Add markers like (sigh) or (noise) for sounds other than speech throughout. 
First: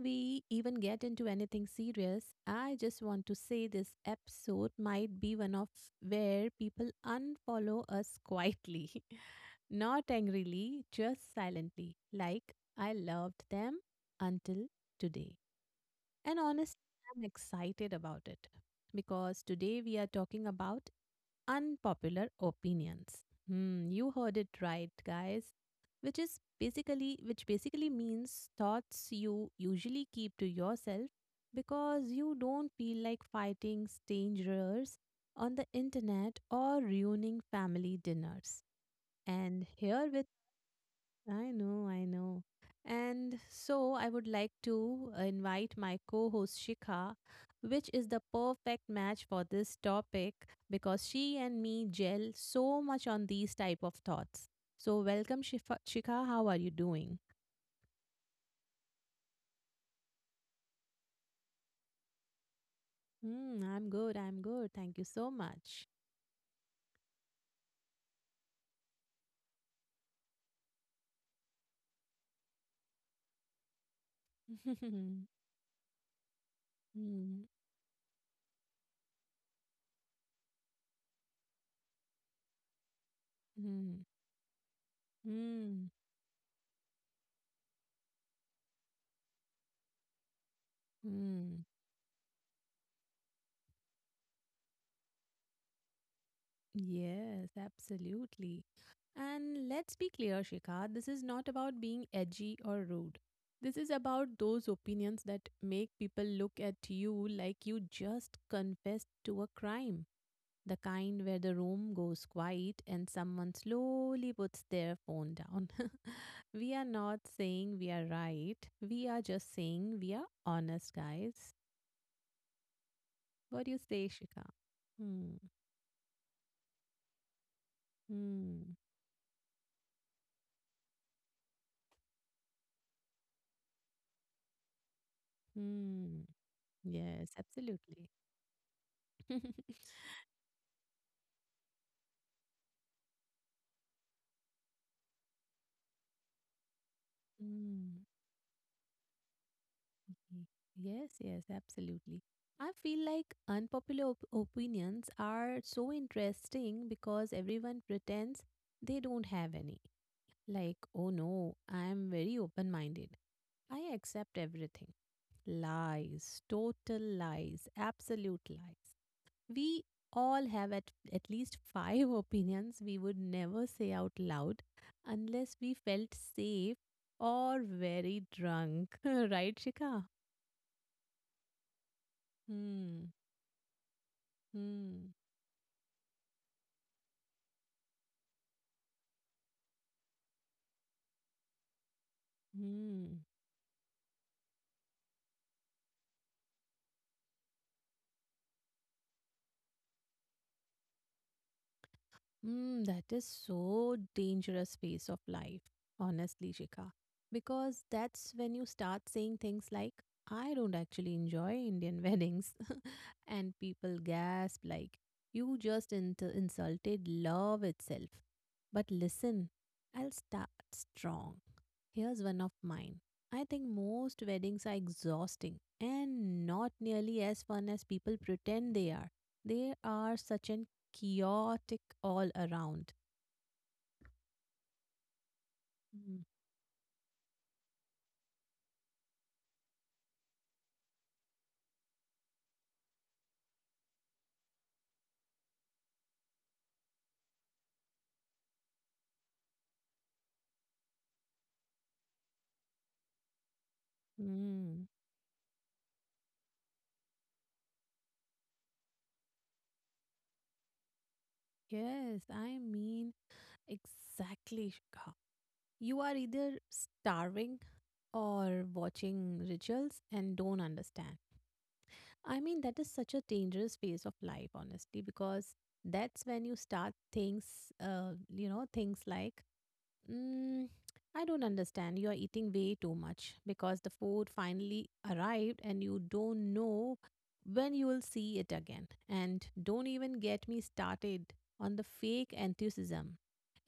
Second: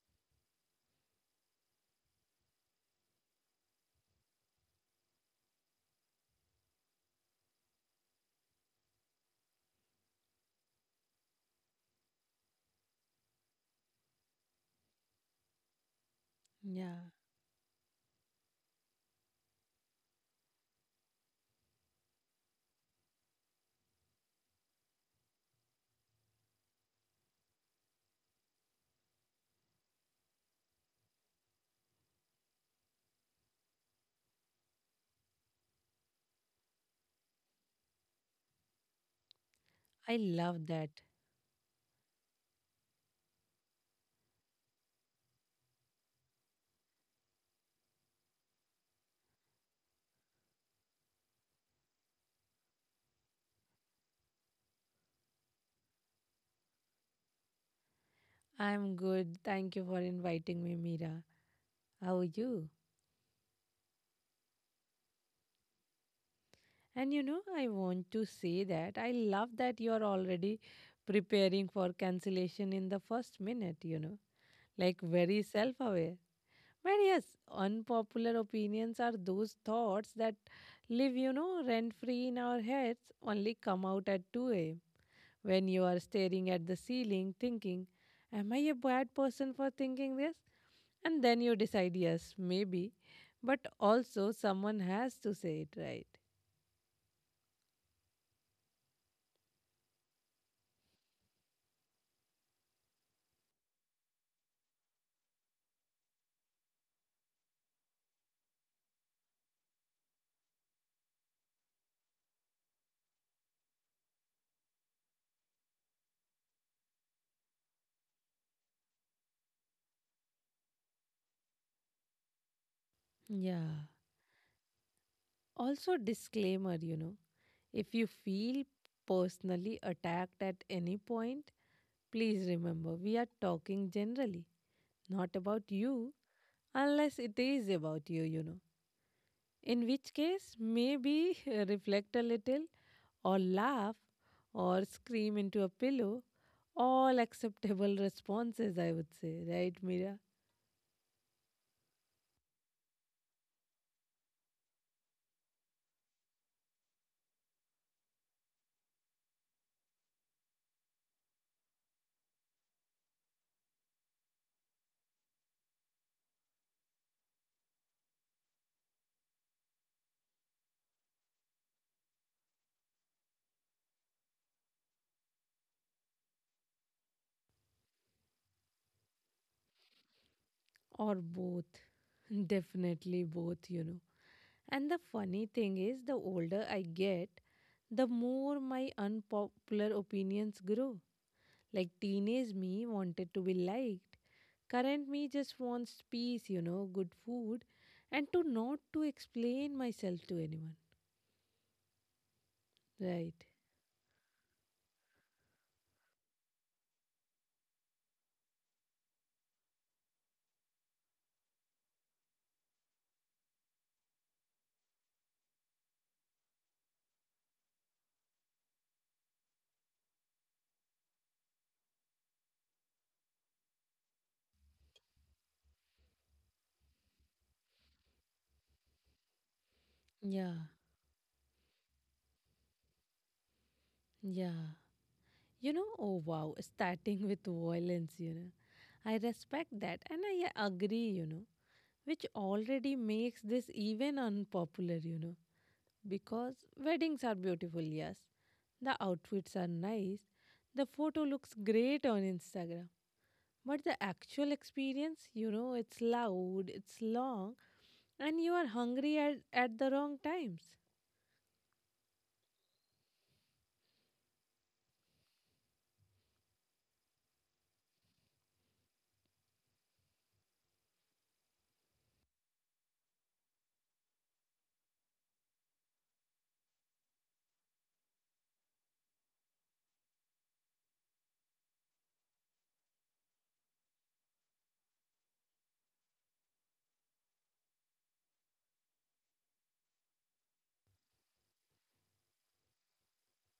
we even get into anything serious, I just want to say this episode might be one of where people unfollow us quietly, (laughs) not angrily, just silently. Like, I loved them until today. And honestly, Yeah, I'm excited about it because today we are talking about unpopular opinions. Hmm, you heard it right, guys. Which basically means thoughts you usually keep to yourself because you don't feel like fighting strangers on the internet or ruining family dinners. And here I with love that. I know, I know. And so I would like to invite my co host Shikha, which is the perfect match for this topic because she and me gel so much on these type of thoughts. So welcome Shikha, how are you doing? I'm good. Thank you for inviting me, Mira. How are you? Mm, I'm good, I'm good. Thank you so much. And I want to say that I love that you're already preparing for cancellation in the first minute, (laughs) like Mm, very self aware. But yes, mm, unpopular opinions are those thoughts that live, rent free in our heads, only come out at 2 a.m. when you mm, are staring at the ceiling thinking, am I a bad person for thinking this? And then mm. you decide, yes, maybe. But also, someone has to say it right. Yes, absolutely. And let's be clear, Shikha, this is not about being edgy or rude. This is about those opinions that make people look at you like you just confessed to a crime. The kind where the room goes quiet and someone slowly puts their phone down. (laughs) We are not saying we are right. We are just saying we are honest, guys. What do you say, Yeah. Shikha? Hmm, Also, disclaimer if you hmm, feel personally attacked at any point, please remember we are talking generally, not about hmm. you, Yes, unless it is absolutely. about you, you know. (laughs) In which case, maybe (laughs) reflect a little, or laugh, or scream into a pillow. All Mm, acceptable responses, I would say, right, Mira? y- yes, yes, absolutely. I feel like unpopular op opinions are so interesting because everyone pretends they don't have any. Like, oh no, I'm very open-minded. I accept everything. Lies, total lies, absolute lies. We all have at least five (laughs) opinions we would never say out loud unless we felt safe or very drunk. (laughs) Right, Shika? Or both (laughs) Hmm. Definitely both. And Hmm. the funny thing is, the older I get, the more my unpopular opinions grow. Like, teenage me Hmm. wanted to be liked, current me just wants peace, good food, and to not to explain myself to anyone, Mm, that is right? so dangerous phase of life, honestly, Shikha. Because that's when you start saying things like, I don't actually enjoy Indian weddings. (laughs) And people gasp like, you just insulted love itself. But listen, I'll start strong. Here's one of mine. I think most weddings are exhausting and not nearly as fun as people pretend they are. They are such an Yeah, chaotic all around. yeah, Mm. oh wow. (laughs) Starting with violence, I respect that, and I agree, which already makes this even unpopular, Because weddings are beautiful, yes. The outfits are nice. The photo looks great on Instagram. But the actual Mm. experience, it's loud, it's long, and you are hungry at the wrong times. Yes, I mean, exactly, Shikha. You are either starving or watching rituals and don't understand. I mean, that is such a dangerous phase of life, honestly, because that's when you start things like. Mm, I don't understand. You are eating way too much because the food finally arrived and you don't know when you will see it again. And don't even get me started on the fake enthusiasm.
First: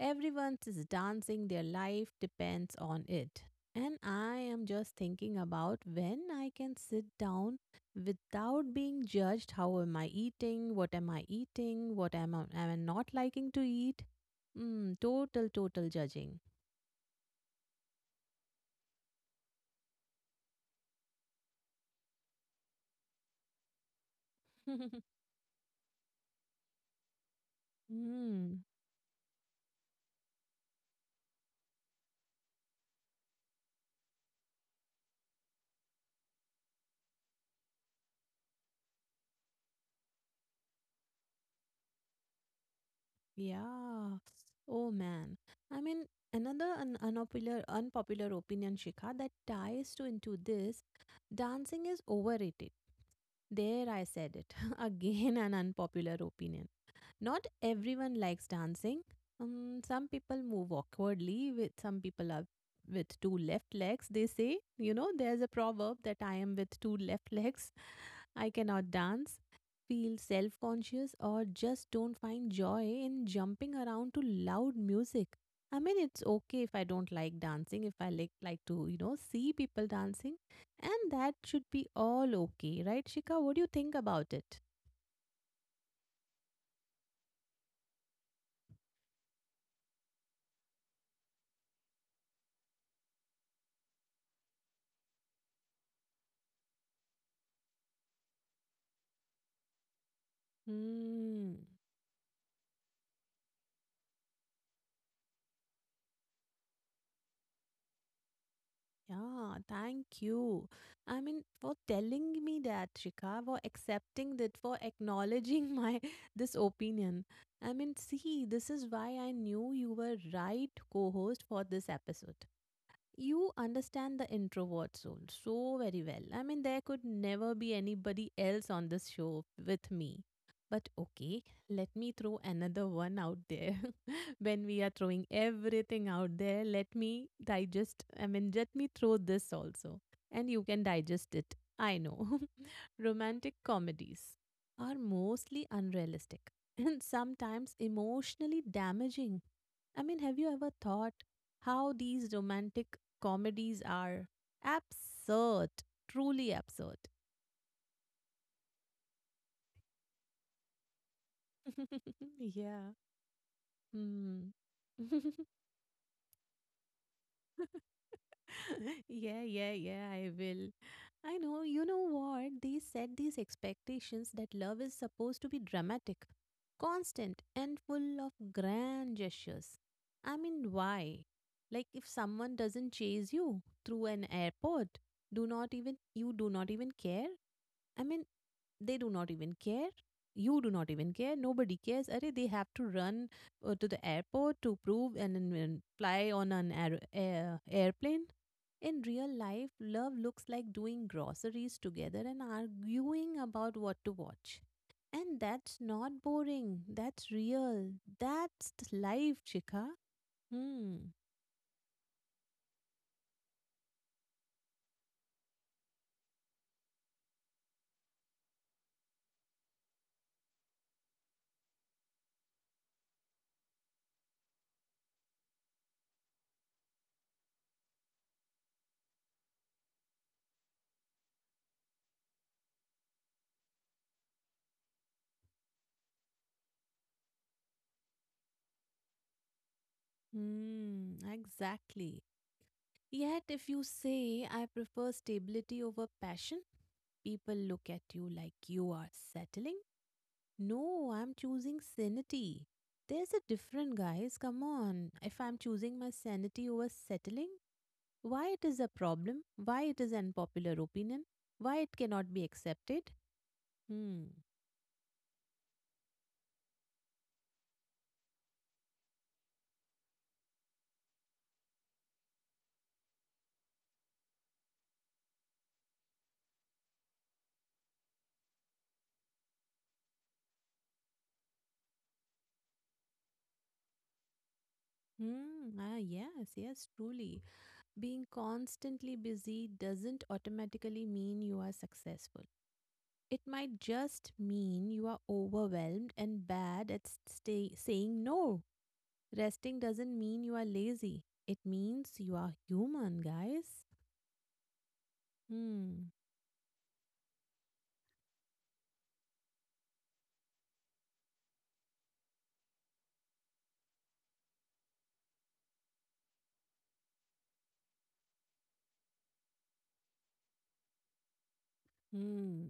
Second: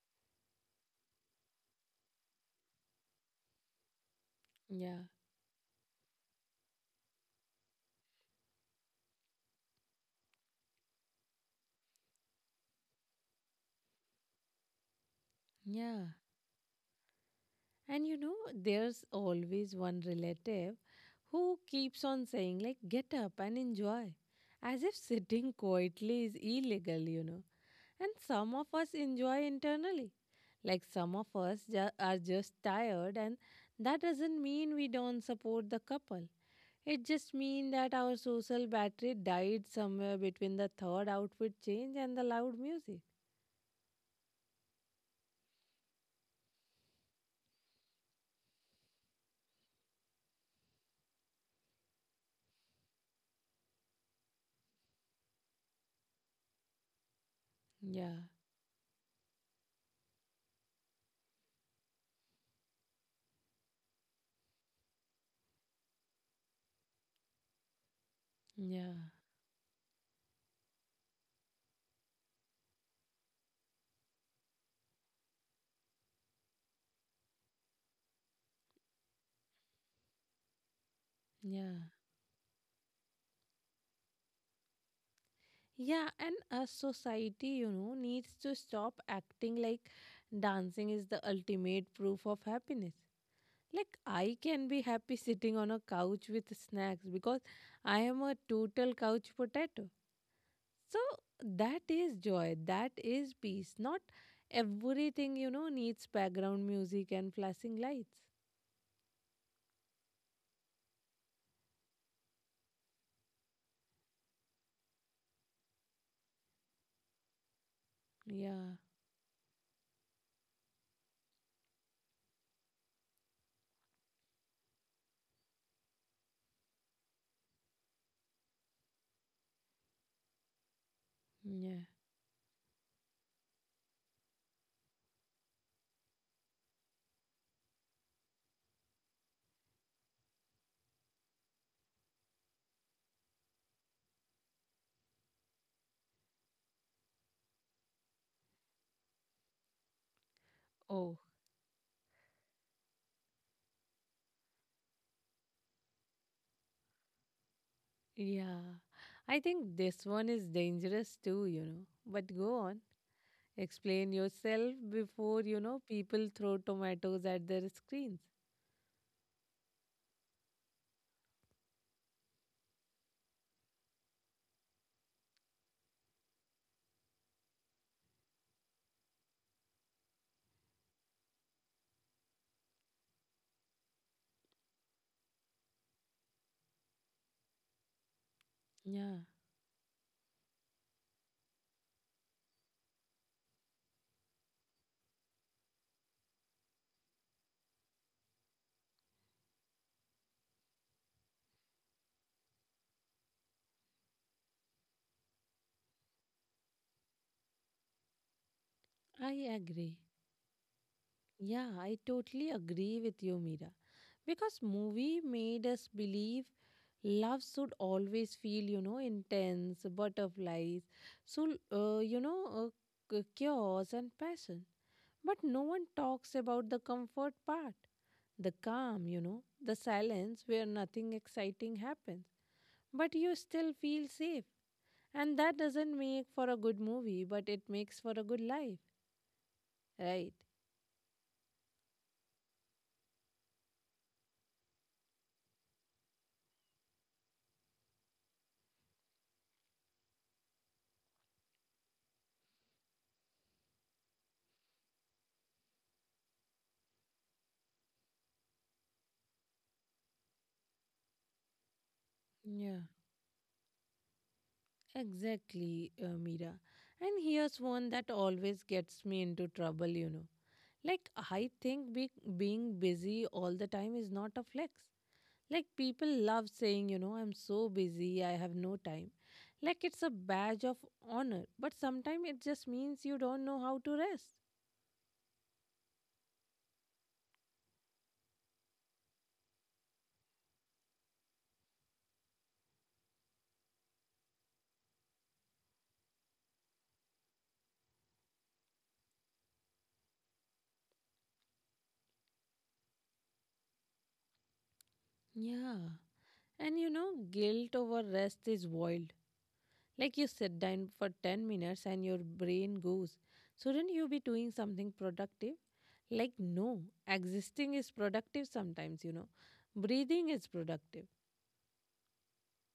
Everyone is dancing, their life depends on it. And I am just Yeah, thinking about when I can sit down without being judged. How am I eating? What am I eating? What am I not liking to eat? Mm, total, total yeah. judging. And there's always one relative who keeps on saying, like, get up and enjoy, as if (laughs) sitting (laughs) quietly is illegal, And some of Mm, us enjoy internally. Like, some of us are just tired, and that doesn't mean we don't support the couple. It just means that our social battery died somewhere between the third outfit change and the loud music. yeah. Oh man. I mean, another un unpopular unpopular opinion, Shikha, that ties to into this, dancing is overrated. There I said it. (laughs) Again, an unpopular opinion. Not Yeah, everyone likes dancing. Some people move awkwardly. With some people are with two left legs. They say, you know, there's a proverb that I am with two left legs. (laughs) I yeah, cannot dance. Feel self conscious or just don't find joy in jumping around to loud music. I mean, it's okay if I don't like dancing, if I like to, you know, see people dancing, and that yeah. should be all okay, right, Shika? What do you think about it? Yeah, and a society, needs to stop acting like dancing is the ultimate proof of happiness. Like, I can be happy sitting on a couch with snacks because I am a total couch potato. So, Hmm. that is joy, that is peace. Not everything, needs background music and flashing lights. Yeah, thank you. I mean, for telling me that, Shika, for accepting that, for acknowledging my (laughs) this opinion. I mean, see, this Yeah, is why I knew you were right co-host for this episode. You understand the introvert soul so very well. I mean, there could never be anybody else on this show with me. But okay, yeah. let me throw another one out there. (laughs) When we are throwing everything out there, let me digest, I mean, let me throw this also. And you can digest it. I know. (laughs) Romantic comedies are mostly unrealistic and sometimes emotionally damaging. I mean, have you ever thought Oh, how these romantic comedies are absurd, truly absurd? yeah. I think this one is dangerous too, But (laughs) go on, Yeah. explain Hmm. yourself before, people throw tomatoes at their screens. (laughs) Yeah, yeah, yeah, I will. I know, you know what? They set these expectations that love is supposed to be dramatic, constant, and full of grand gestures. I mean, why? Like, if someone doesn't chase you through an airport, do not even you do not even care. I mean, they do Yeah, not even care. You do not even care. Nobody cares. Are they have to run to the airport to prove and, then, fly on an airplane? In real life, love looks like doing groceries together and arguing about what to watch. And that's not boring. That's real. That's life, I Chika. agree. Hmm. Yeah, I totally agree with you, Mira. Because movie made us believe love should always feel, intense, butterflies, so chaos and passion. But no one talks about the comfort part, the calm, the silence where nothing exciting happens, but you still feel safe. And that doesn't make for a good movie, but it makes for a good life, right? Hmm. Exactly. Yet, if you say, I prefer stability over passion, people look at you like you are settling. No, I'm choosing sanity. There's a different, guys. Come on. If I'm choosing my sanity over settling, why it is a problem? Why it is an popular opinion? Why it cannot be Yeah. accepted? Hmm. Exactly, Meera. And here's one that always gets me into trouble, Like, I think being busy all the time is not a flex. Like, people love saying, I'm so busy, I have no time. Like, it's a badge of honor. But sometimes it just means you don't know how to rest. Hmm. Ah, yes, yes, truly. Being constantly busy doesn't automatically mean you are successful. It might just mean you are overwhelmed and bad at saying no. Resting doesn't mean you are lazy. It means you are human, guys. Yeah. Hmm. And guilt over rest is wild. Like, you sit down for 10 minutes and your brain goes, shouldn't you be doing something productive? Like, no, existing is productive sometimes, Breathing is productive. Hmm.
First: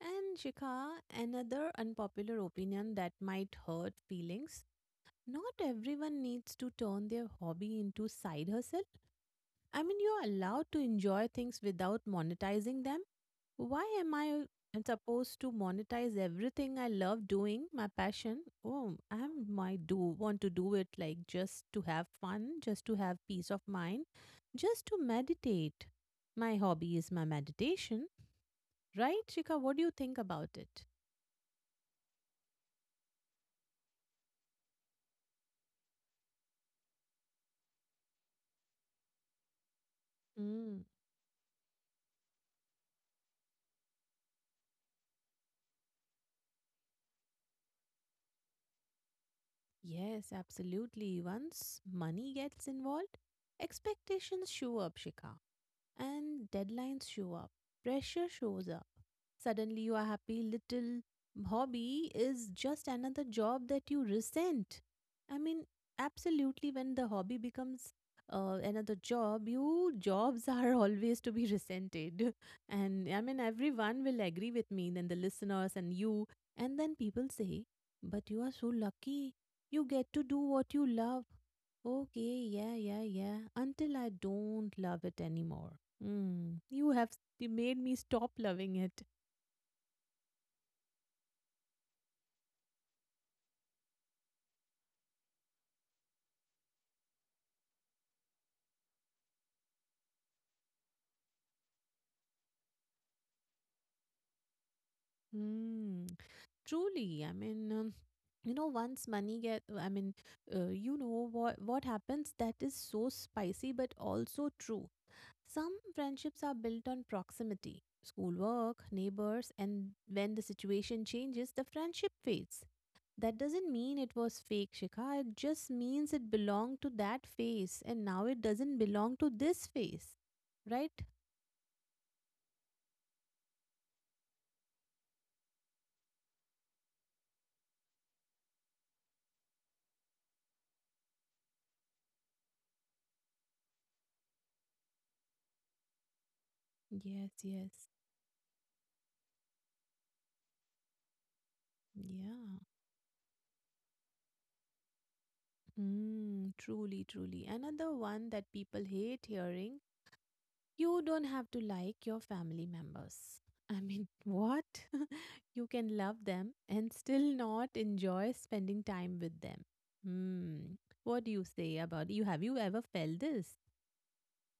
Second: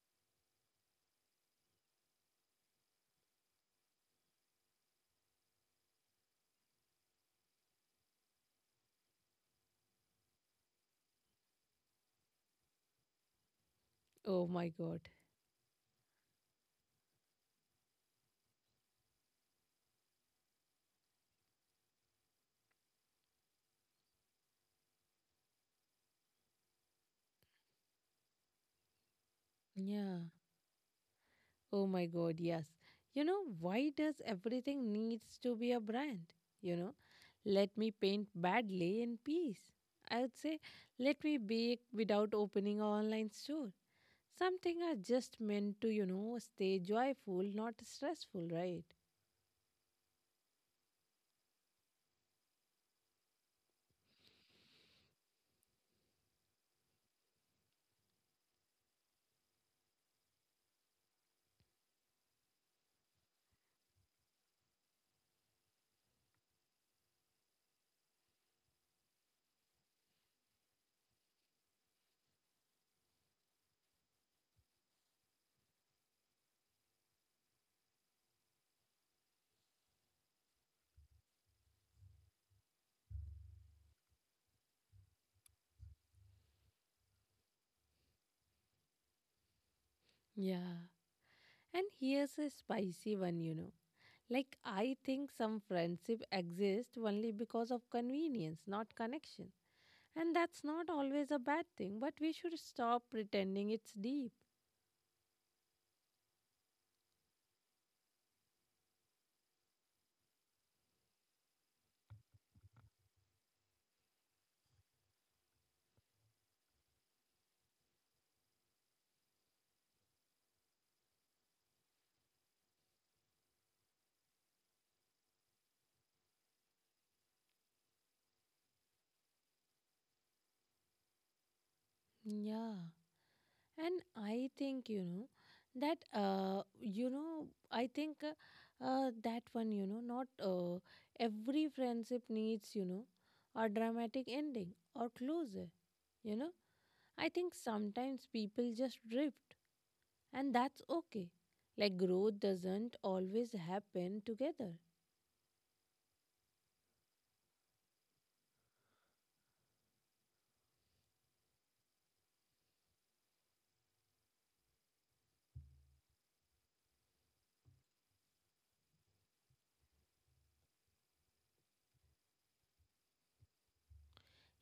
And Shikha, another unpopular opinion that might hurt feelings. Not everyone needs to turn their hobby into side hustle. I mean, you're allowed to enjoy things without monetizing them. Why am I Oh my God. supposed to monetize everything I love doing, my passion? Oh, I might do want to do it like just to have fun, just to have peace of mind, just to meditate. My hobby is my meditation, right, Shika? What do you Yeah. think about it? Oh my God. Yes. Why does everything needs to be a brand? You know, let me paint badly in peace, I would say. Mm, Let me bake without opening an online store. Something are just meant to, stay joyful, not stressful, right? yes, absolutely. Once money gets involved, expectations show up, Shika. And deadlines show up, pressure shows up. Suddenly, your happy little hobby is just another job that you resent. I mean, absolutely, when the hobby becomes another job, you jobs are (laughs) always to be resented. (laughs) And I mean, everyone will agree with me, then the listeners and you. And then people say, but you are so lucky. You get to do what you love. Okay, yeah, yeah, yeah. Until I don't love it anymore. Mm, you made me stop loving it. Yeah. And here's a spicy one, Like, I think some friendship exists only because of convenience, not connection. And that's not always a bad thing, but we should stop pretending it's deep. Mm, truly, I mean, you know, once money get, I mean, you know what happens that is so spicy but also true. Some friendships are built on proximity, schoolwork, neighbors, and when the situation changes, the friendship fades. That doesn't mean it was fake, Shikha. It just means it belonged to that phase, and now it doesn't belong to this phase, right? Yeah. And I think, that one, not every friendship needs, a dramatic ending or closure, you know. I Yes, think yes. sometimes people just drift, and that's okay. Like, growth Yeah. doesn't always happen together. Mm, truly, truly. Another one that people hate hearing you don't have to like your family members. I mean, (laughs) what? (laughs) You can love them and still not enjoy spending time with them. Hmm. What do you say about you? Have you ever felt this?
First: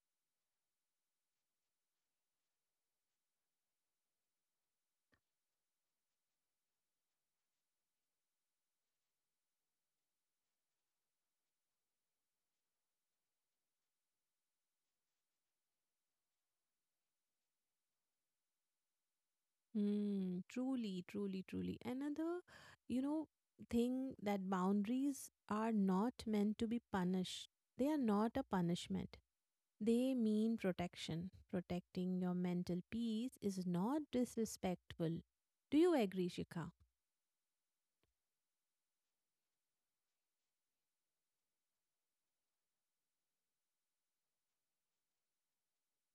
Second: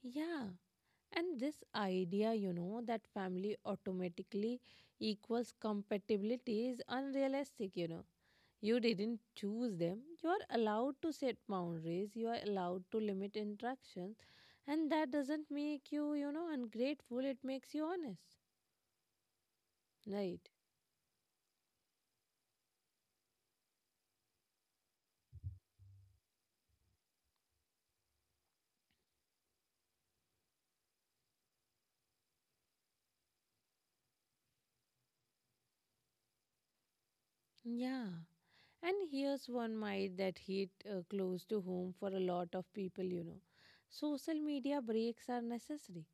Yeah, and this idea, that family automatically equals compatibility is unrealistic, you know. You didn't choose them. You are allowed to set boundaries, you are allowed to limit interactions, and that doesn't make you, ungrateful, it makes you honest, Hmm. right? Truly, truly, truly. Another, you know, thing that boundaries are not meant to be punished. They are not a punishment. They mean protection. Protecting your mental peace is not disrespectful. Do you agree, Shikha? Yeah. And here's one myth that hit close to home for a lot of people, Social media breaks are necessary.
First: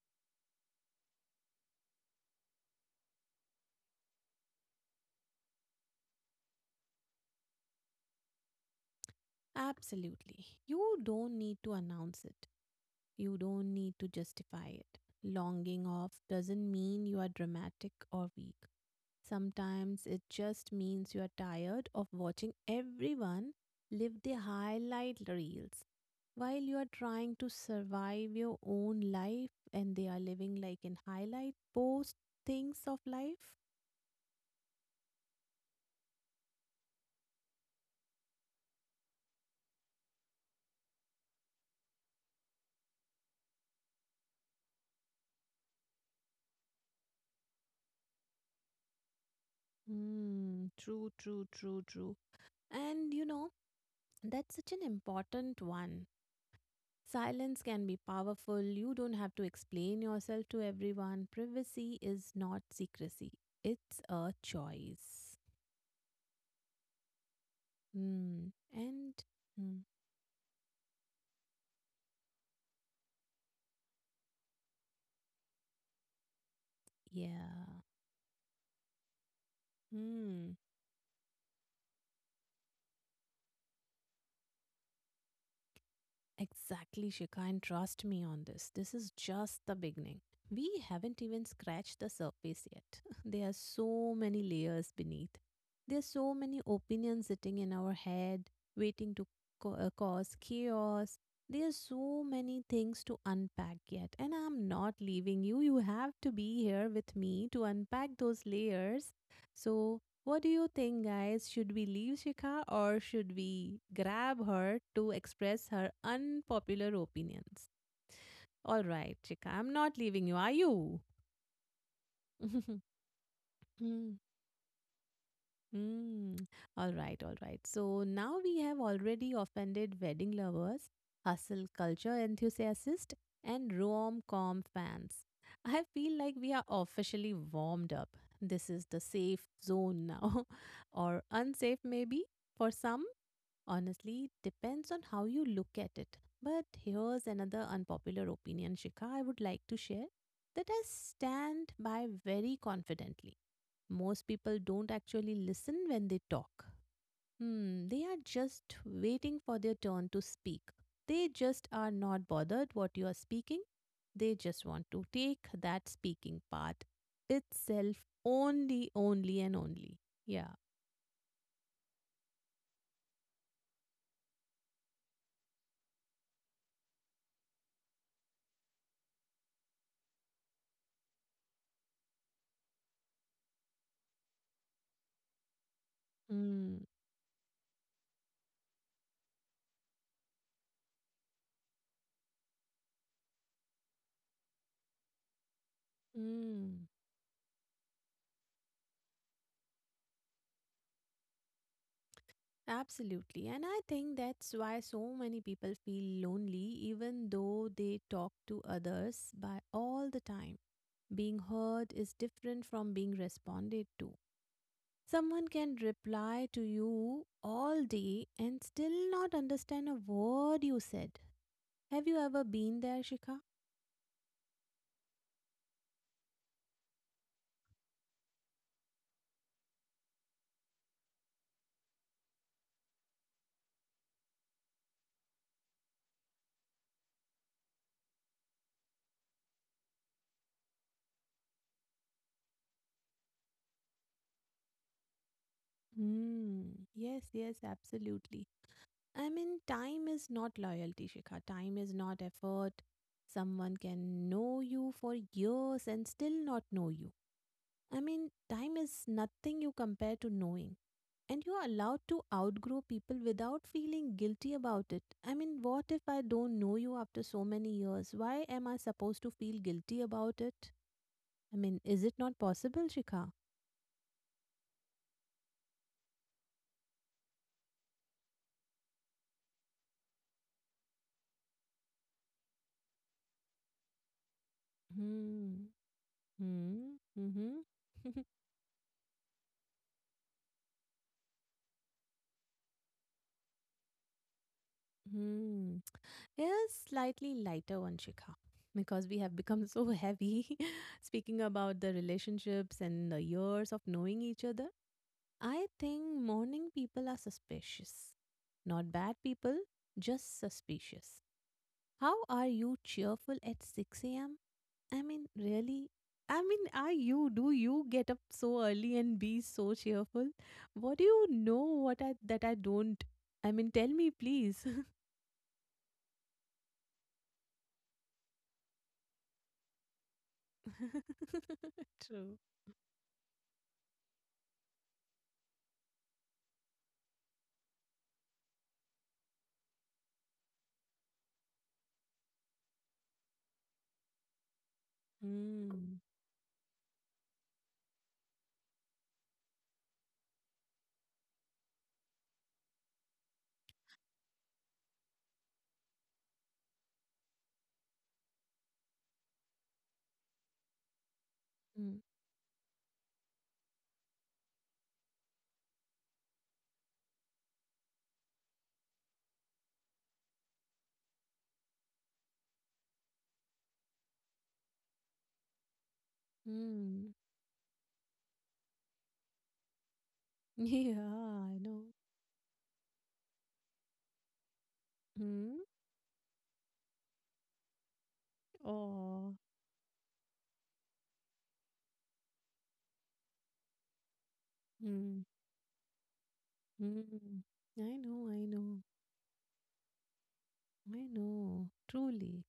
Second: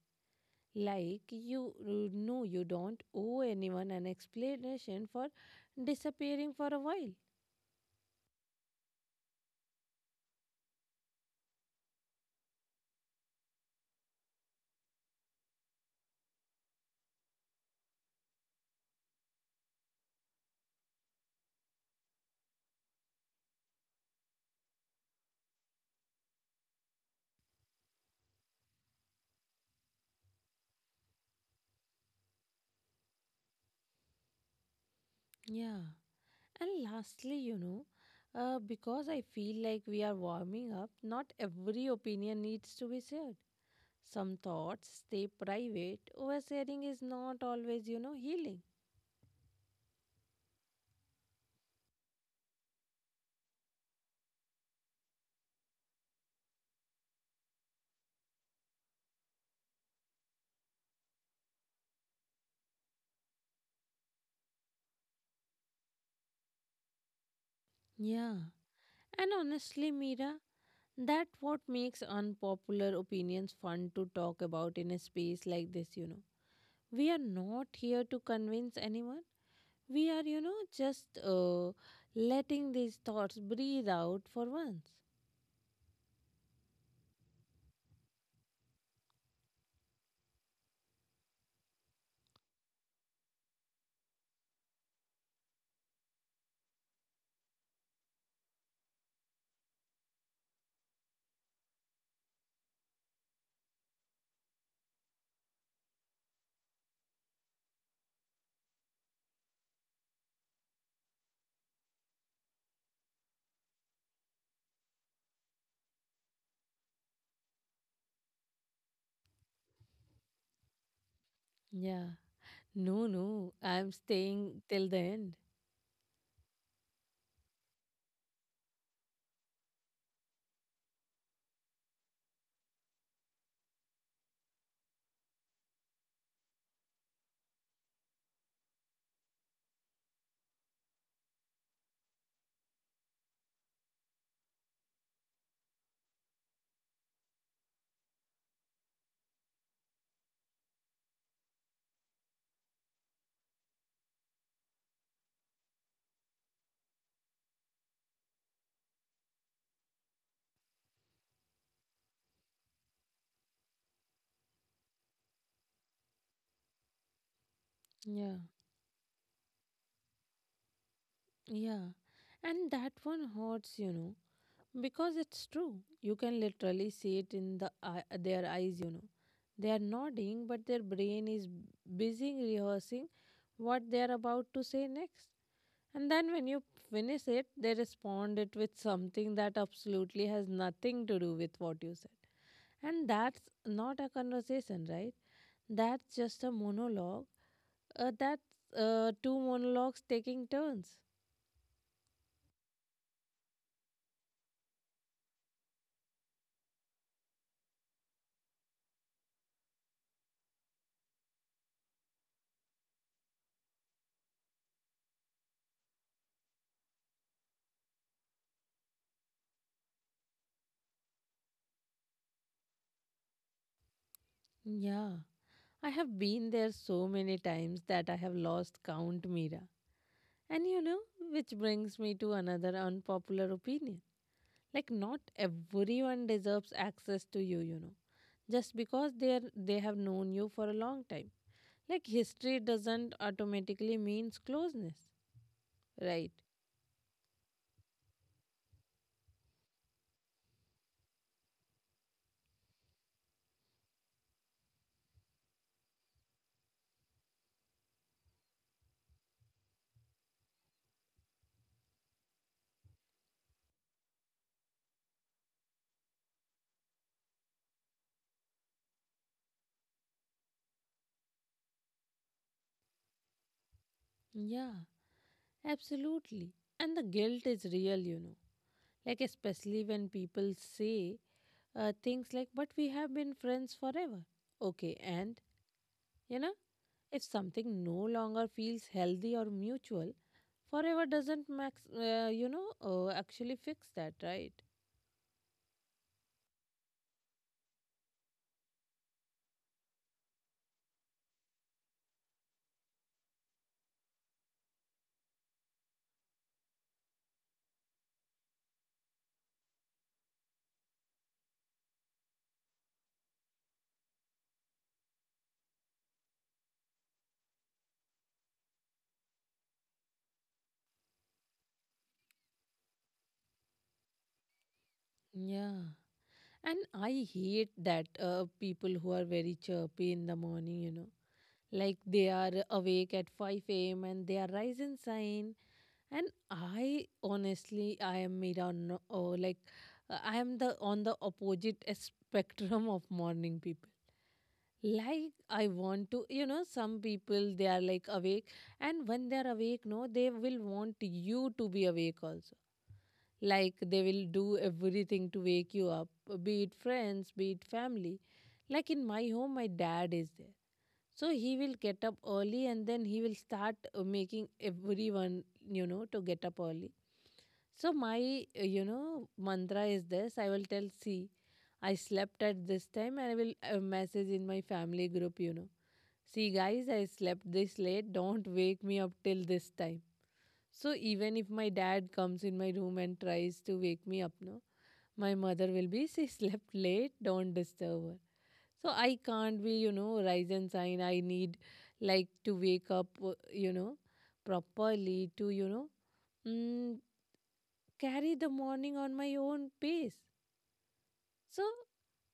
Like, you don't owe anyone an explanation for disappearing for a while. Absolutely. You don't need to announce it, you don't need to justify it. Longing off doesn't mean you are dramatic or weak. Sometimes it just means you are tired of watching everyone live their highlight reels while you are trying to survive your own life and they are living like in highlight post things of life. Yeah. And lastly, because I feel like we are warming up, not every opinion needs to be shared. Some thoughts stay private. Oversharing is not always, healing. Hmm, true, true, true, true. And you know, that's such an important one. Silence can be powerful. You don't have to explain yourself to everyone. Privacy is not secrecy, it's a choice. Yeah. Mm. And And mm, honestly, Mira, that what makes unpopular opinions fun to talk about in a space like this, We are not yeah. here to convince anyone. We are, you Mm. know, just letting these thoughts breathe out for once. Exactly, Shika. And trust me on this. This is just the beginning. We haven't even scratched the surface yet. (laughs) There are so many layers beneath. There are so many opinions sitting in our head, waiting to cause chaos. There are so many things to unpack yet. And I'm not leaving you. You have to be here with me to unpack those layers. So, what do you think, guys? Should we leave Shikha or should we grab her to express her unpopular opinions? All right, Shikha, I'm not leaving you, are you? Yeah. (laughs) No, no. I'm Hmm, staying till the end. hmm. All right, all right. So now we have already offended wedding lovers, hustle culture enthusiasts, and rom com fans. I feel like we are officially warmed up. This is the safe zone now, (laughs) or unsafe maybe for some. Honestly, depends on how you look at it. But here's another unpopular opinion, Shikha, I would like to share that I stand by very confidently. Most people don't actually listen when they talk. Hmm, they are just waiting for their turn to speak. They just are not bothered what you are speaking. They just want to take that speaking part itself Yeah. only, only, and only. Yeah. Yeah. And that one hurts, Because it's true. You can literally see it in the eye, their eyes, They are nodding, but their brain is busy rehearsing what they are about to say next. And then when you Mm, finish it, they respond it with something that absolutely has nothing to do with what you said. And that's not a conversation, right? That's just a mm. monologue. That's two monologues taking turns. Absolutely. And I think that's why so many people feel lonely, even though they talk to others by all the time. Being heard is different from being responded to. Someone can reply to you all day and still not understand a word you said. Have you ever been there, Shika? Yeah. I have been there so many times that I have lost count, Mira. And which brings me to another unpopular opinion. Like, not everyone deserves access to you, you know. Just because they have known you for a long time. Like, history doesn't automatically means closeness, Hmm. right? Yes, yes, absolutely. I mean, time is not loyalty, Shikha. Time is not effort. Someone can know you for years and still not know you. I mean, time is nothing you compare to knowing. And you are allowed to outgrow people without feeling guilty about it. I mean, what if I don't know you after so many years? Why am I supposed to feel guilty about it? I mean, is it not possible, Shikha? Yeah, absolutely. And the guilt is real, Like, especially when people say things like, "But we have been friends forever." Okay, and Hmm. You know, Hmm. if Hmm. something no (laughs) longer feels healthy or mutual, forever doesn't actually fix that, right? Hmm. is slightly lighter one, Shikha, because we have become so heavy. (laughs) Speaking about the relationships and the years of knowing each other, I think morning people are suspicious. Not bad people, just suspicious. How are you cheerful at 6 a.m.? I mean, really? I mean, are you? Do you get up so early and be so cheerful? What do you know what I don't? I mean, tell me, please. Yeah. And I hate that people who are very chirpy in the morning, (laughs) like True. they are awake at 5 a.m. and they are rising sign. And I honestly, I am Mira, no, oh, like I am the on the opposite (laughs) spectrum of morning people. Like, I Mm. want to, some people, they are like awake, and when they are awake, no, they will want you to be awake also. Like, they will do everything to wake you up, be it friends, be it family. Like, in my home, my dad is there, so he will Mm. get up early, and then he will start making everyone, to get up early. So my, mantra is this, I will tell, see, I slept at this time, and I will message in my family group, see, guys, Mm. I (laughs) slept this late. Don't wake me up till this time. Yeah, So, even I if my know. dad comes in my room and tries to wake me up, no, my Mm. mother will be, (laughs) she slept late, don't disturb her. So, I Oh. can't be, rise and shine. I need, like, to wake up, Mm. properly to, mm, Mm. I know, I carry the know. morning on my own pace. I know. So, Truly.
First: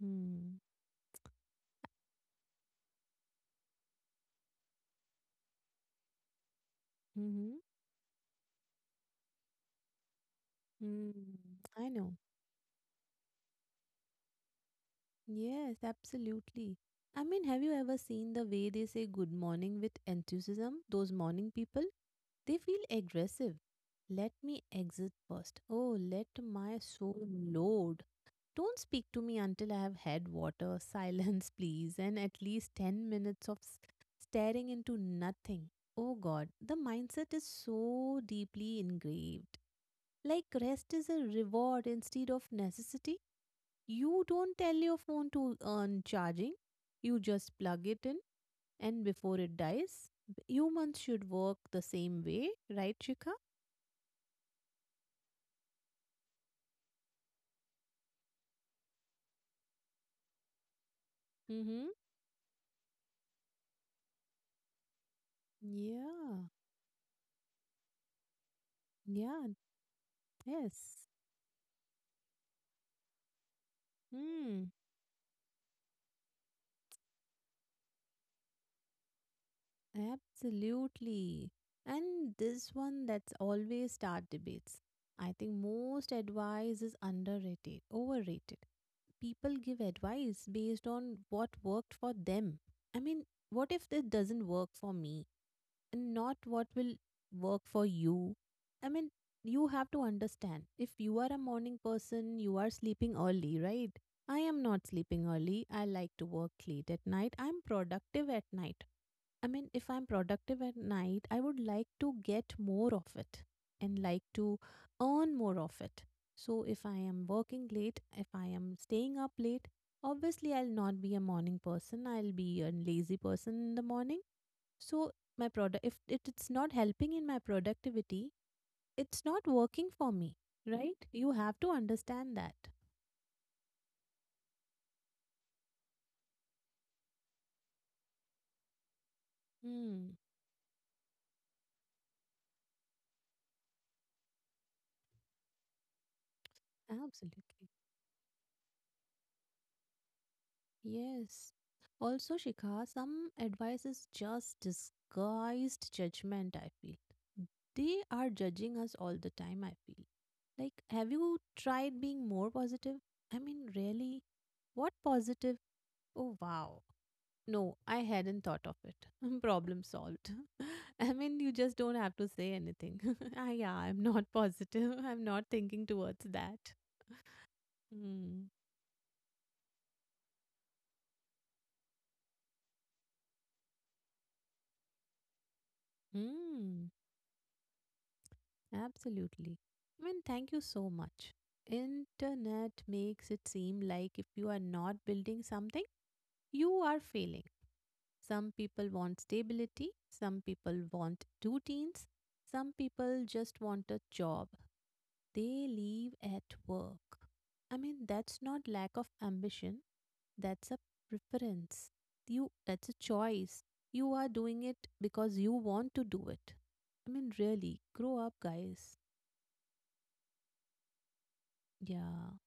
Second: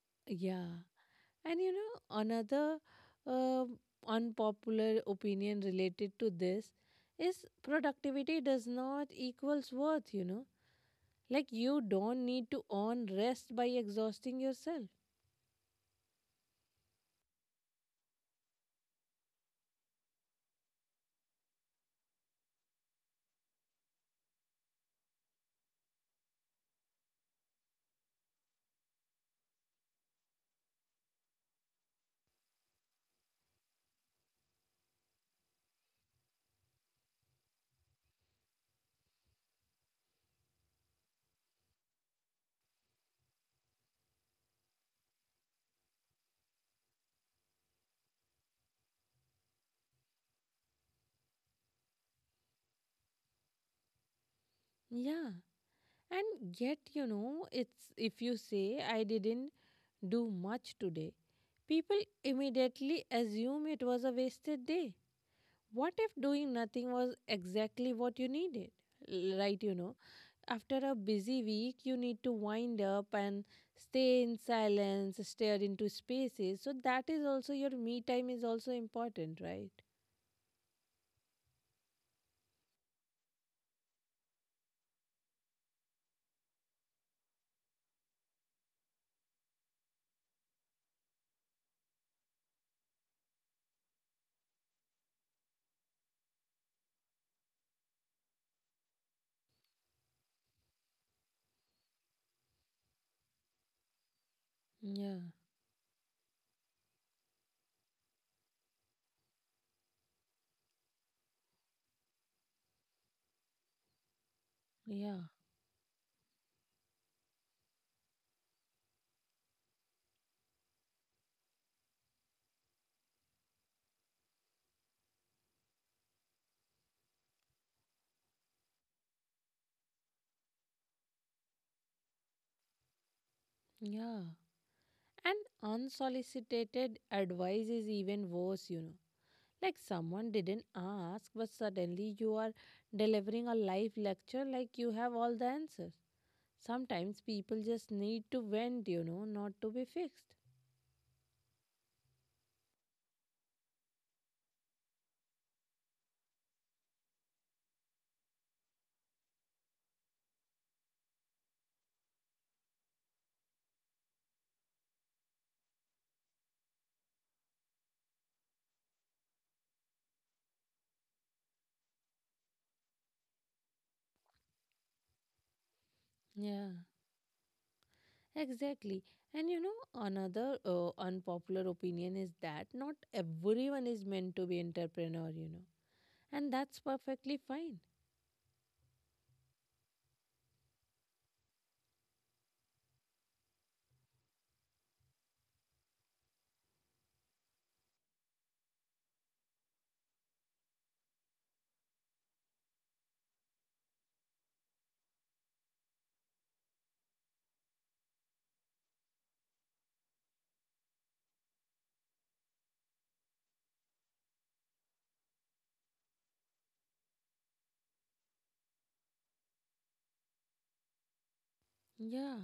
Mm. yeah. And another uh, unpopular opinion related to this is, Mm-hmm. productivity does not equals worth, Mm. Like, you I know. don't need to earn rest by exhausting yourself. Yes, absolutely. I mean, have you ever seen the way they say good morning with enthusiasm? Those morning people, they feel aggressive. Let me exit first. Oh, let my soul load. Don't speak to me until I have had water, (laughs) silence, please, and at least 10 minutes of staring into nothing. Oh God, the mindset is so deeply engraved. Like rest is a reward instead of necessity. You don't tell your phone to earn charging, you just plug it in, and before it dies, humans should work the same way, right, Shikha? Yeah. And yet, it's if you say I didn't do much today, Mm-hmm. people immediately assume it was a wasted day. What if Yeah, doing nothing was exactly what you needed? Yeah, Right, after a yes. busy week, you need to wind up and stay in Hmm, silence, stare into spaces. So that is also your me time, is also important, right? absolutely. And this one that's always start debates. I think most advice is overrated. People give advice based on what worked for them. I mean, what if this doesn't work for me? And not what will work for you. I mean, you have to understand if you are a morning person, you are sleeping early, right? I am not Yeah, sleeping early. I like to work late at night. I'm productive at night. I mean, if I'm productive at night, I would like to get more of it and like to yeah, earn more of it. So, if I am working late, if I am staying up late, obviously I'll not be a morning person. I'll be a lazy person in the morning so my product if it, it's not helping in my productivity, it's not working for me, right? You have to understand that. yeah. And unsolicited advice is even worse, Like, Hmm. someone didn't ask, but suddenly you are delivering a live lecture like you have all the answers. Sometimes people Absolutely. just need to vent, not to be fixed. Yes. Also, Shikha, some advice is just disguised judgment, I feel. They are judging us all the time, I feel. Like, have you tried being more positive? I mean, really? What positive? Oh, wow. No, I hadn't thought of it. (laughs) Problem solved. (laughs) I mean, you just don't have to say anything. (laughs) Yeah, I'm not positive. (laughs) I'm not thinking towards Yeah. that. Hmm. Exactly. And another unpopular opinion is that not everyone is meant to be entrepreneur, And that's Hmm. perfectly fine. Absolutely. I mean, thank you so much. Internet makes it seem like if you are not building something, you are failing. Some people want stability, some people want routines, some people just want a job. They leave at work. I mean, that's not lack of ambition, that's a preference. You that's a choice. You are doing it because you want to do it. I mean, really, grow up, guys. Yeah. Yeah,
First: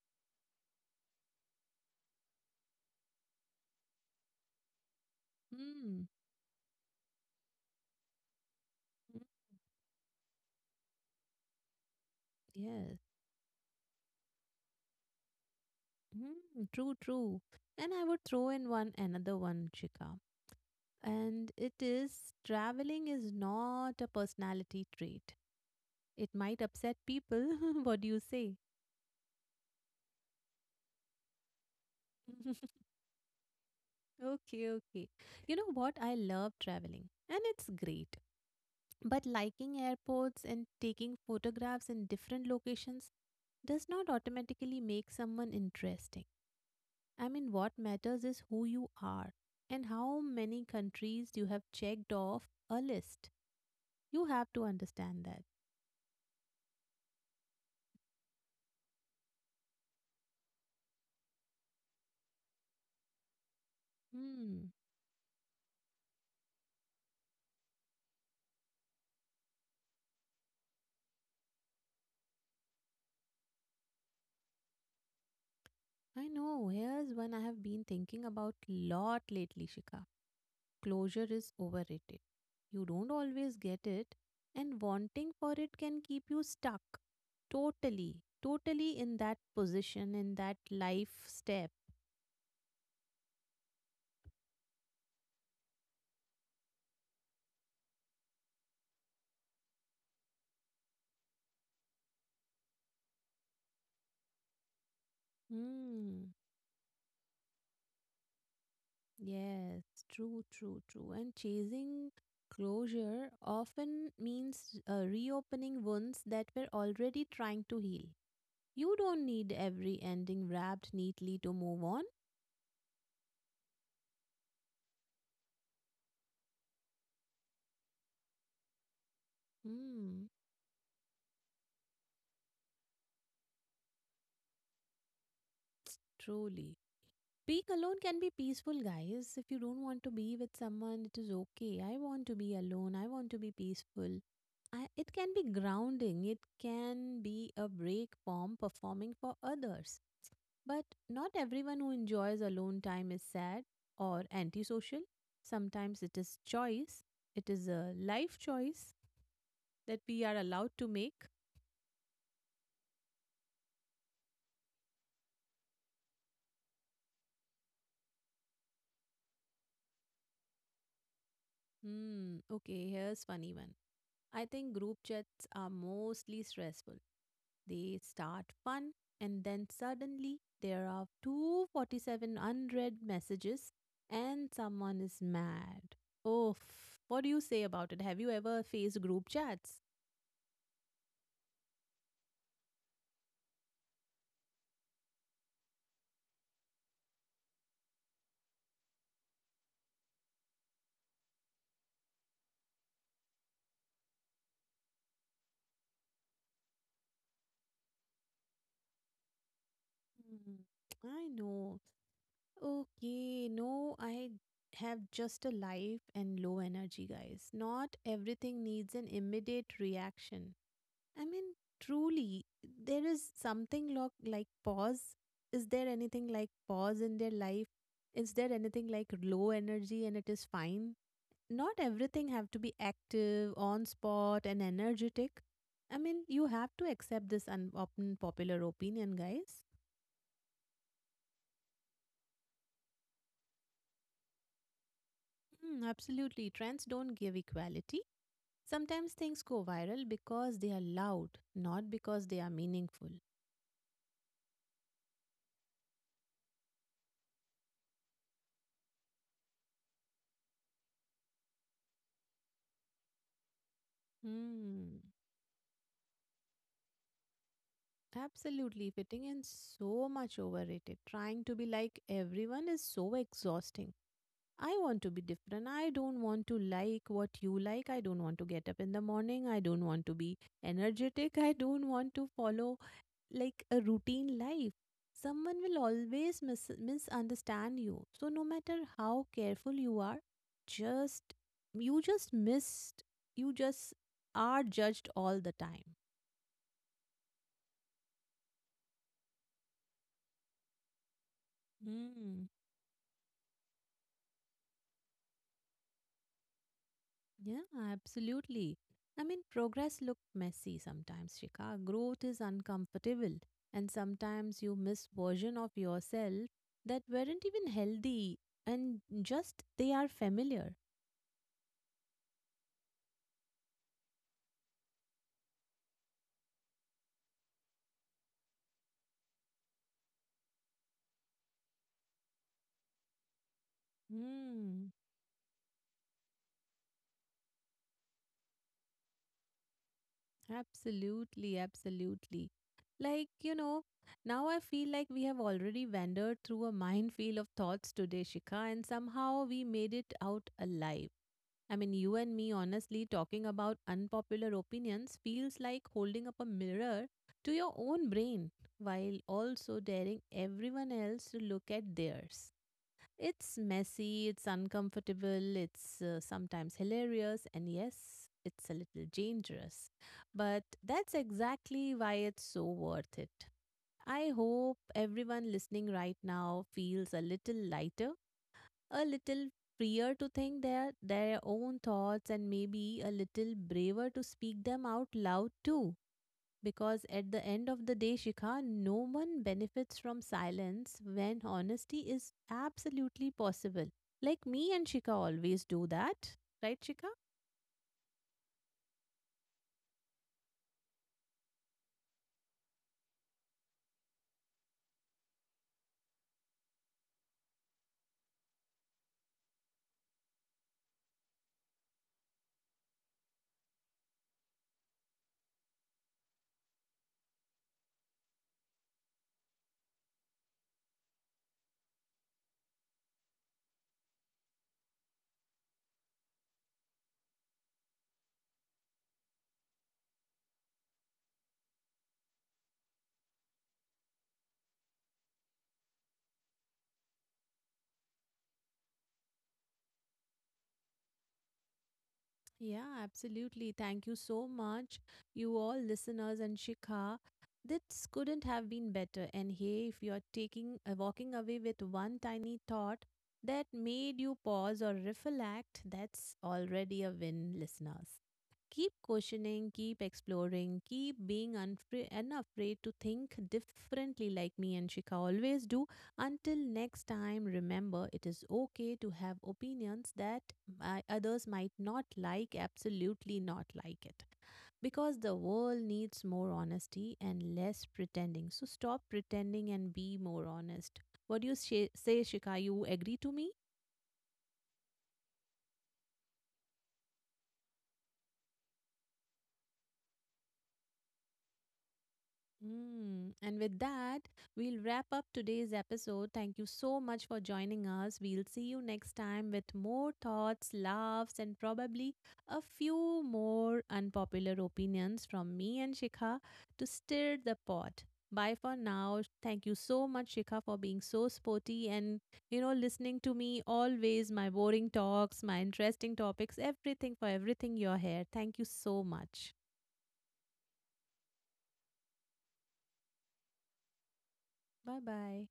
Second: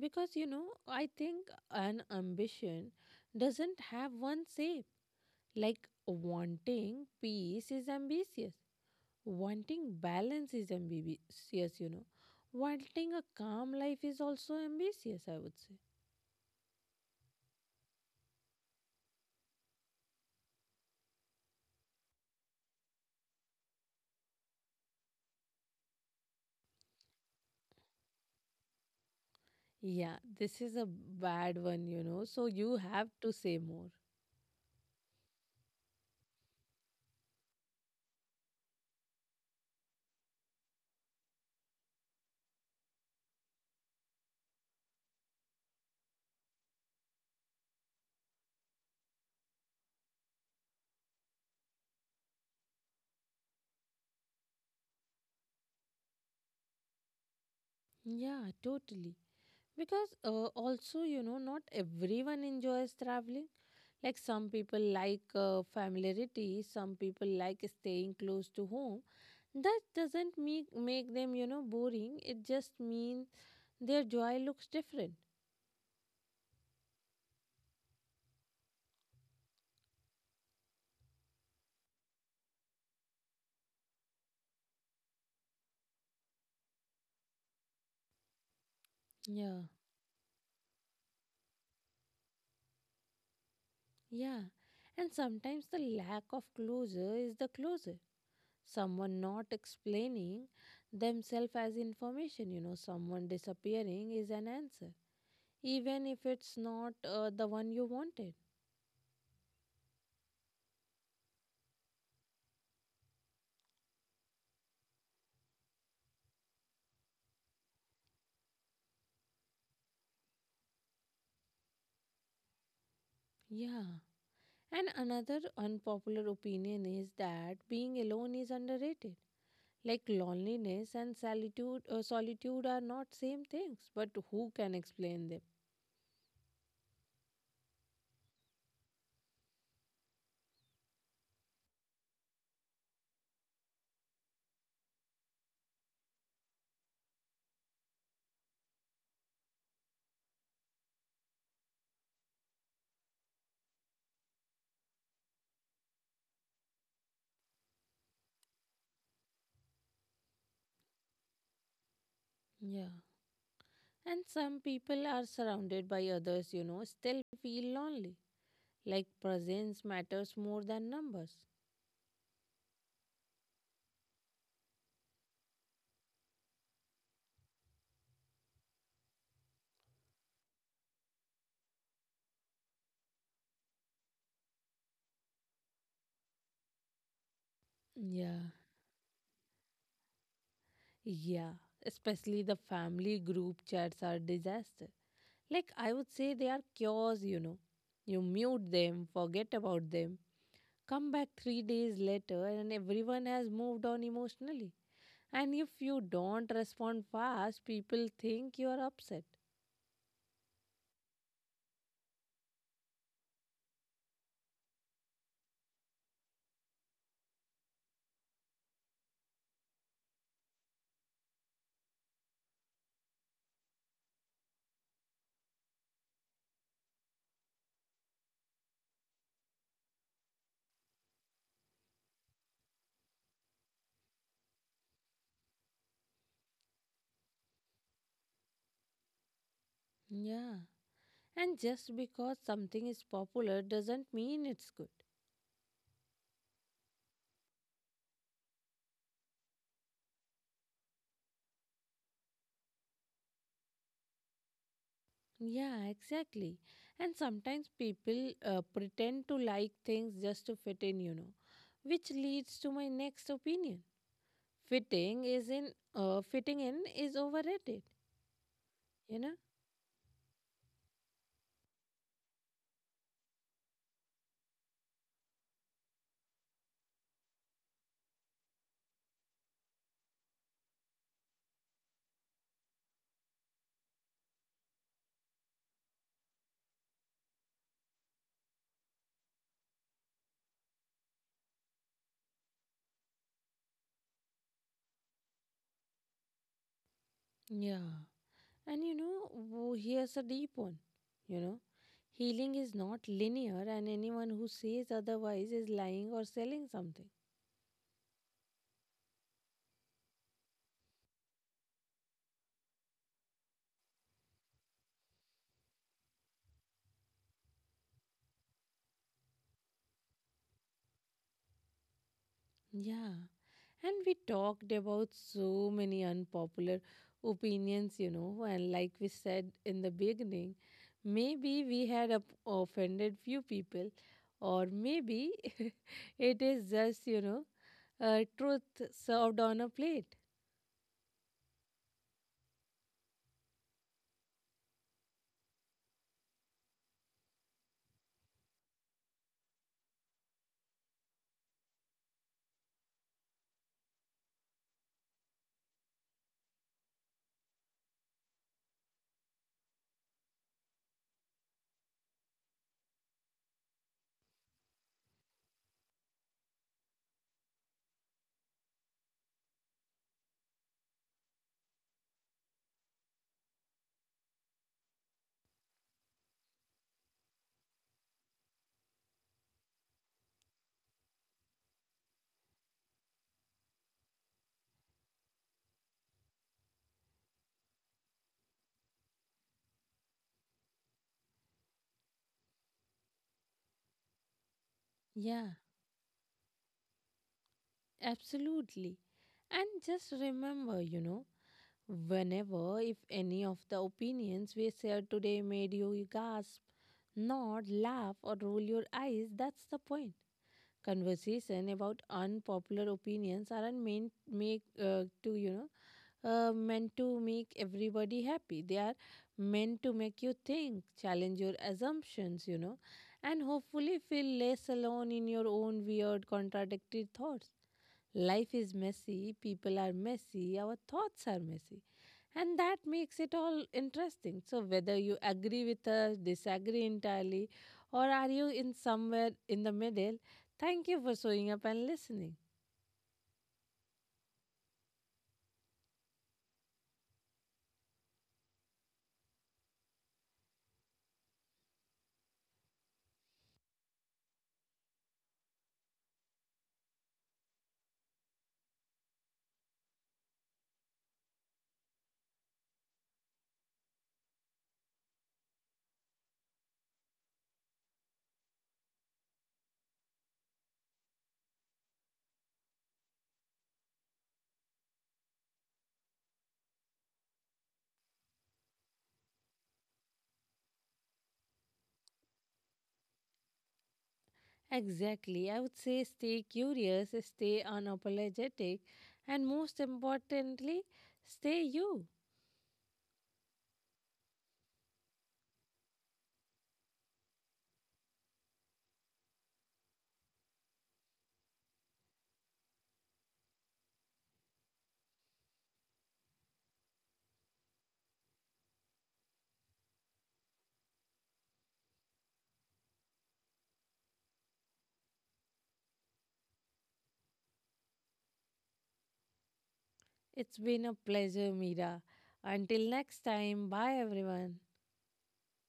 because I think an ambition doesn't have one shape. Like, Mm, wanting peace is ambitious. mm, Wanting balance is ambitious, yes. Wanting a calm life is also ambitious, I would say. True, true. And I would throw in one another one, Chika. And it is traveling is not a personality trait. It might upset people. (laughs) what do you say? Yeah, this is a bad one, So you have to say more. Okay, okay. You know what? I love traveling and it's great. But liking airports and taking photographs in different locations does not automatically make someone interesting. I mean, what matters is who you are and how many countries you have checked off a list. You have to understand that. Yeah, totally. Because also, not everyone enjoys traveling. Like, some Hmm. people like familiarity, some people like staying close to home. That doesn't make them, boring. It just means their joy looks different. I know. Here's one I have been thinking about lot lately, Shika. Closure is overrated. You don't always get it, and wanting for it can keep you stuck totally, totally in that Yeah, position, in that life step. yeah. And sometimes the lack of closure is the closure. Someone not explaining themselves as information, someone disappearing is an answer, even if Hmm. it's not the one you wanted. Yes, true, true, true. And chasing closure often means reopening wounds that we're already trying to heal. You don't need every ending wrapped neatly to move on. Yeah. And another unpopular opinion is that being alone is underrated. Like, Hmm. loneliness and solitude are not same things, but who can explain them? Truly. Being alone can be peaceful, guys. If you don't want to be with someone, it is okay. I want to be alone. I want to be peaceful. It can be grounding. It can be a break from performing for others. But not everyone who enjoys alone time is sad or antisocial. Sometimes it is choice. It is a life choice that we are allowed to make. Yeah. And some people are surrounded by others, still feel lonely. Like, presence matters more than numbers. Hmm. Okay. Here's funny one. I think group chats are mostly stressful. They start fun and then suddenly there are 247 unread messages and someone is mad. Oh, what do you say about it? Have you Yeah. ever faced group chats? Yeah. Especially the family group chats are disaster. Like, I would say, they are cures, you know. You mute them, forget about them, come back 3 days later, and everyone has moved on emotionally. And if you don't respond fast, people think you are upset. Hmm, I know. Okay, no, I have just a life and low energy, guys. Not everything needs an immediate reaction. I mean, truly, there is something like pause. Is there anything like pause in their life? Is there anything like low energy and it is fine? Not everything have to be active, on spot, and energetic. I mean, you have to accept this unpopular opinion, guys. Yeah. And just because something is popular doesn't mean it's good. Absolutely. Trends don't give equality. Sometimes things go viral because they are loud, not because they are meaningful. Yeah, exactly. And sometimes people pretend to like things just to fit in, which leads to my next opinion. Hmm. fitting is in fitting in is overrated, Absolutely, you know fitting in so much overrated. Trying to be like everyone is so exhausting. I want to be different. I don't want to like what you like. I don't want to get up in the morning. I don't want to be energetic. I don't want to follow like a routine life. Someone will always misunderstand you. So no matter how careful you are, just you just missed you just are judged all the time. yeah, and here's a deep one, you know healing Hmm. is not linear, and anyone who says otherwise is lying or selling something. Yeah, absolutely. I mean, progress look messy sometimes, Shika. Growth is uncomfortable, and sometimes you miss version of yourself that weren't even healthy, and just they are familiar. Yeah, and we talked about so many unpopular opinions, and like we said in the beginning, maybe we had offended few people, or Hmm. maybe (laughs) it is just, truth served on a plate. Absolutely, absolutely. Like you know, now I feel like we have already wandered through a minefield of thoughts today, Shika, and somehow we made it out alive. I mean, you and me honestly talking about unpopular opinions feels like holding up a mirror to your own brain while also daring everyone else to look at theirs. It's messy, it's uncomfortable, it's sometimes hilarious, and yes, it's a little dangerous. But that's exactly why it's so worth it. I hope everyone listening right now feels a little lighter a little freer to think their own thoughts and maybe a little braver to speak them out loud too. Because at the end of the day, Shikha, no one benefits from silence when honesty is absolutely possible. Like me and Shikha Yeah, always do that. Right, Shikha? absolutely. And just remember, whenever if any of the opinions we shared today made you gasp, nod, laugh, or roll your eyes, that's the point. Conversation about unpopular opinions aren't meant make to you know meant to make everybody happy. They are meant to make you think, challenge your assumptions, and hopefully feel less alone in your own weird, contradictory thoughts. Life is messy, people are messy, our thoughts are messy, and that makes it all interesting. So whether you agree with us, disagree entirely, or are you in somewhere in the middle, thank you for showing up and listening. Yeah, absolutely. Thank you so much, you all listeners and Shikha. This couldn't have been better. And hey, if you're taking walking away with one tiny thought that made you pause or reflect, that's already a win, listeners. Keep questioning, keep exploring, keep being unafraid to think differently, like me and Shikha always do. Until next time, remember it is okay to have opinions that others might not like, absolutely not like it. Because the world needs more honesty and less pretending. So stop pretending and be more honest. What do you say, Shika? You agree to me? Exactly. I would say, stay curious, stay unapologetic, and most importantly, stay you. Mm. And with that, we'll wrap up today's episode. Thank you so much for joining us. We'll see you next time with more thoughts, laughs, and probably a few more unpopular opinions from me and Shikha to stir the pot. Bye for now. Thank you so much, Shikha, for being so sporty and, you know, listening to me always, my boring talks, my interesting topics, everything for everything you're here. Thank you so much. It's been a pleasure, Mira. Until next time, bye everyone. Bye bye.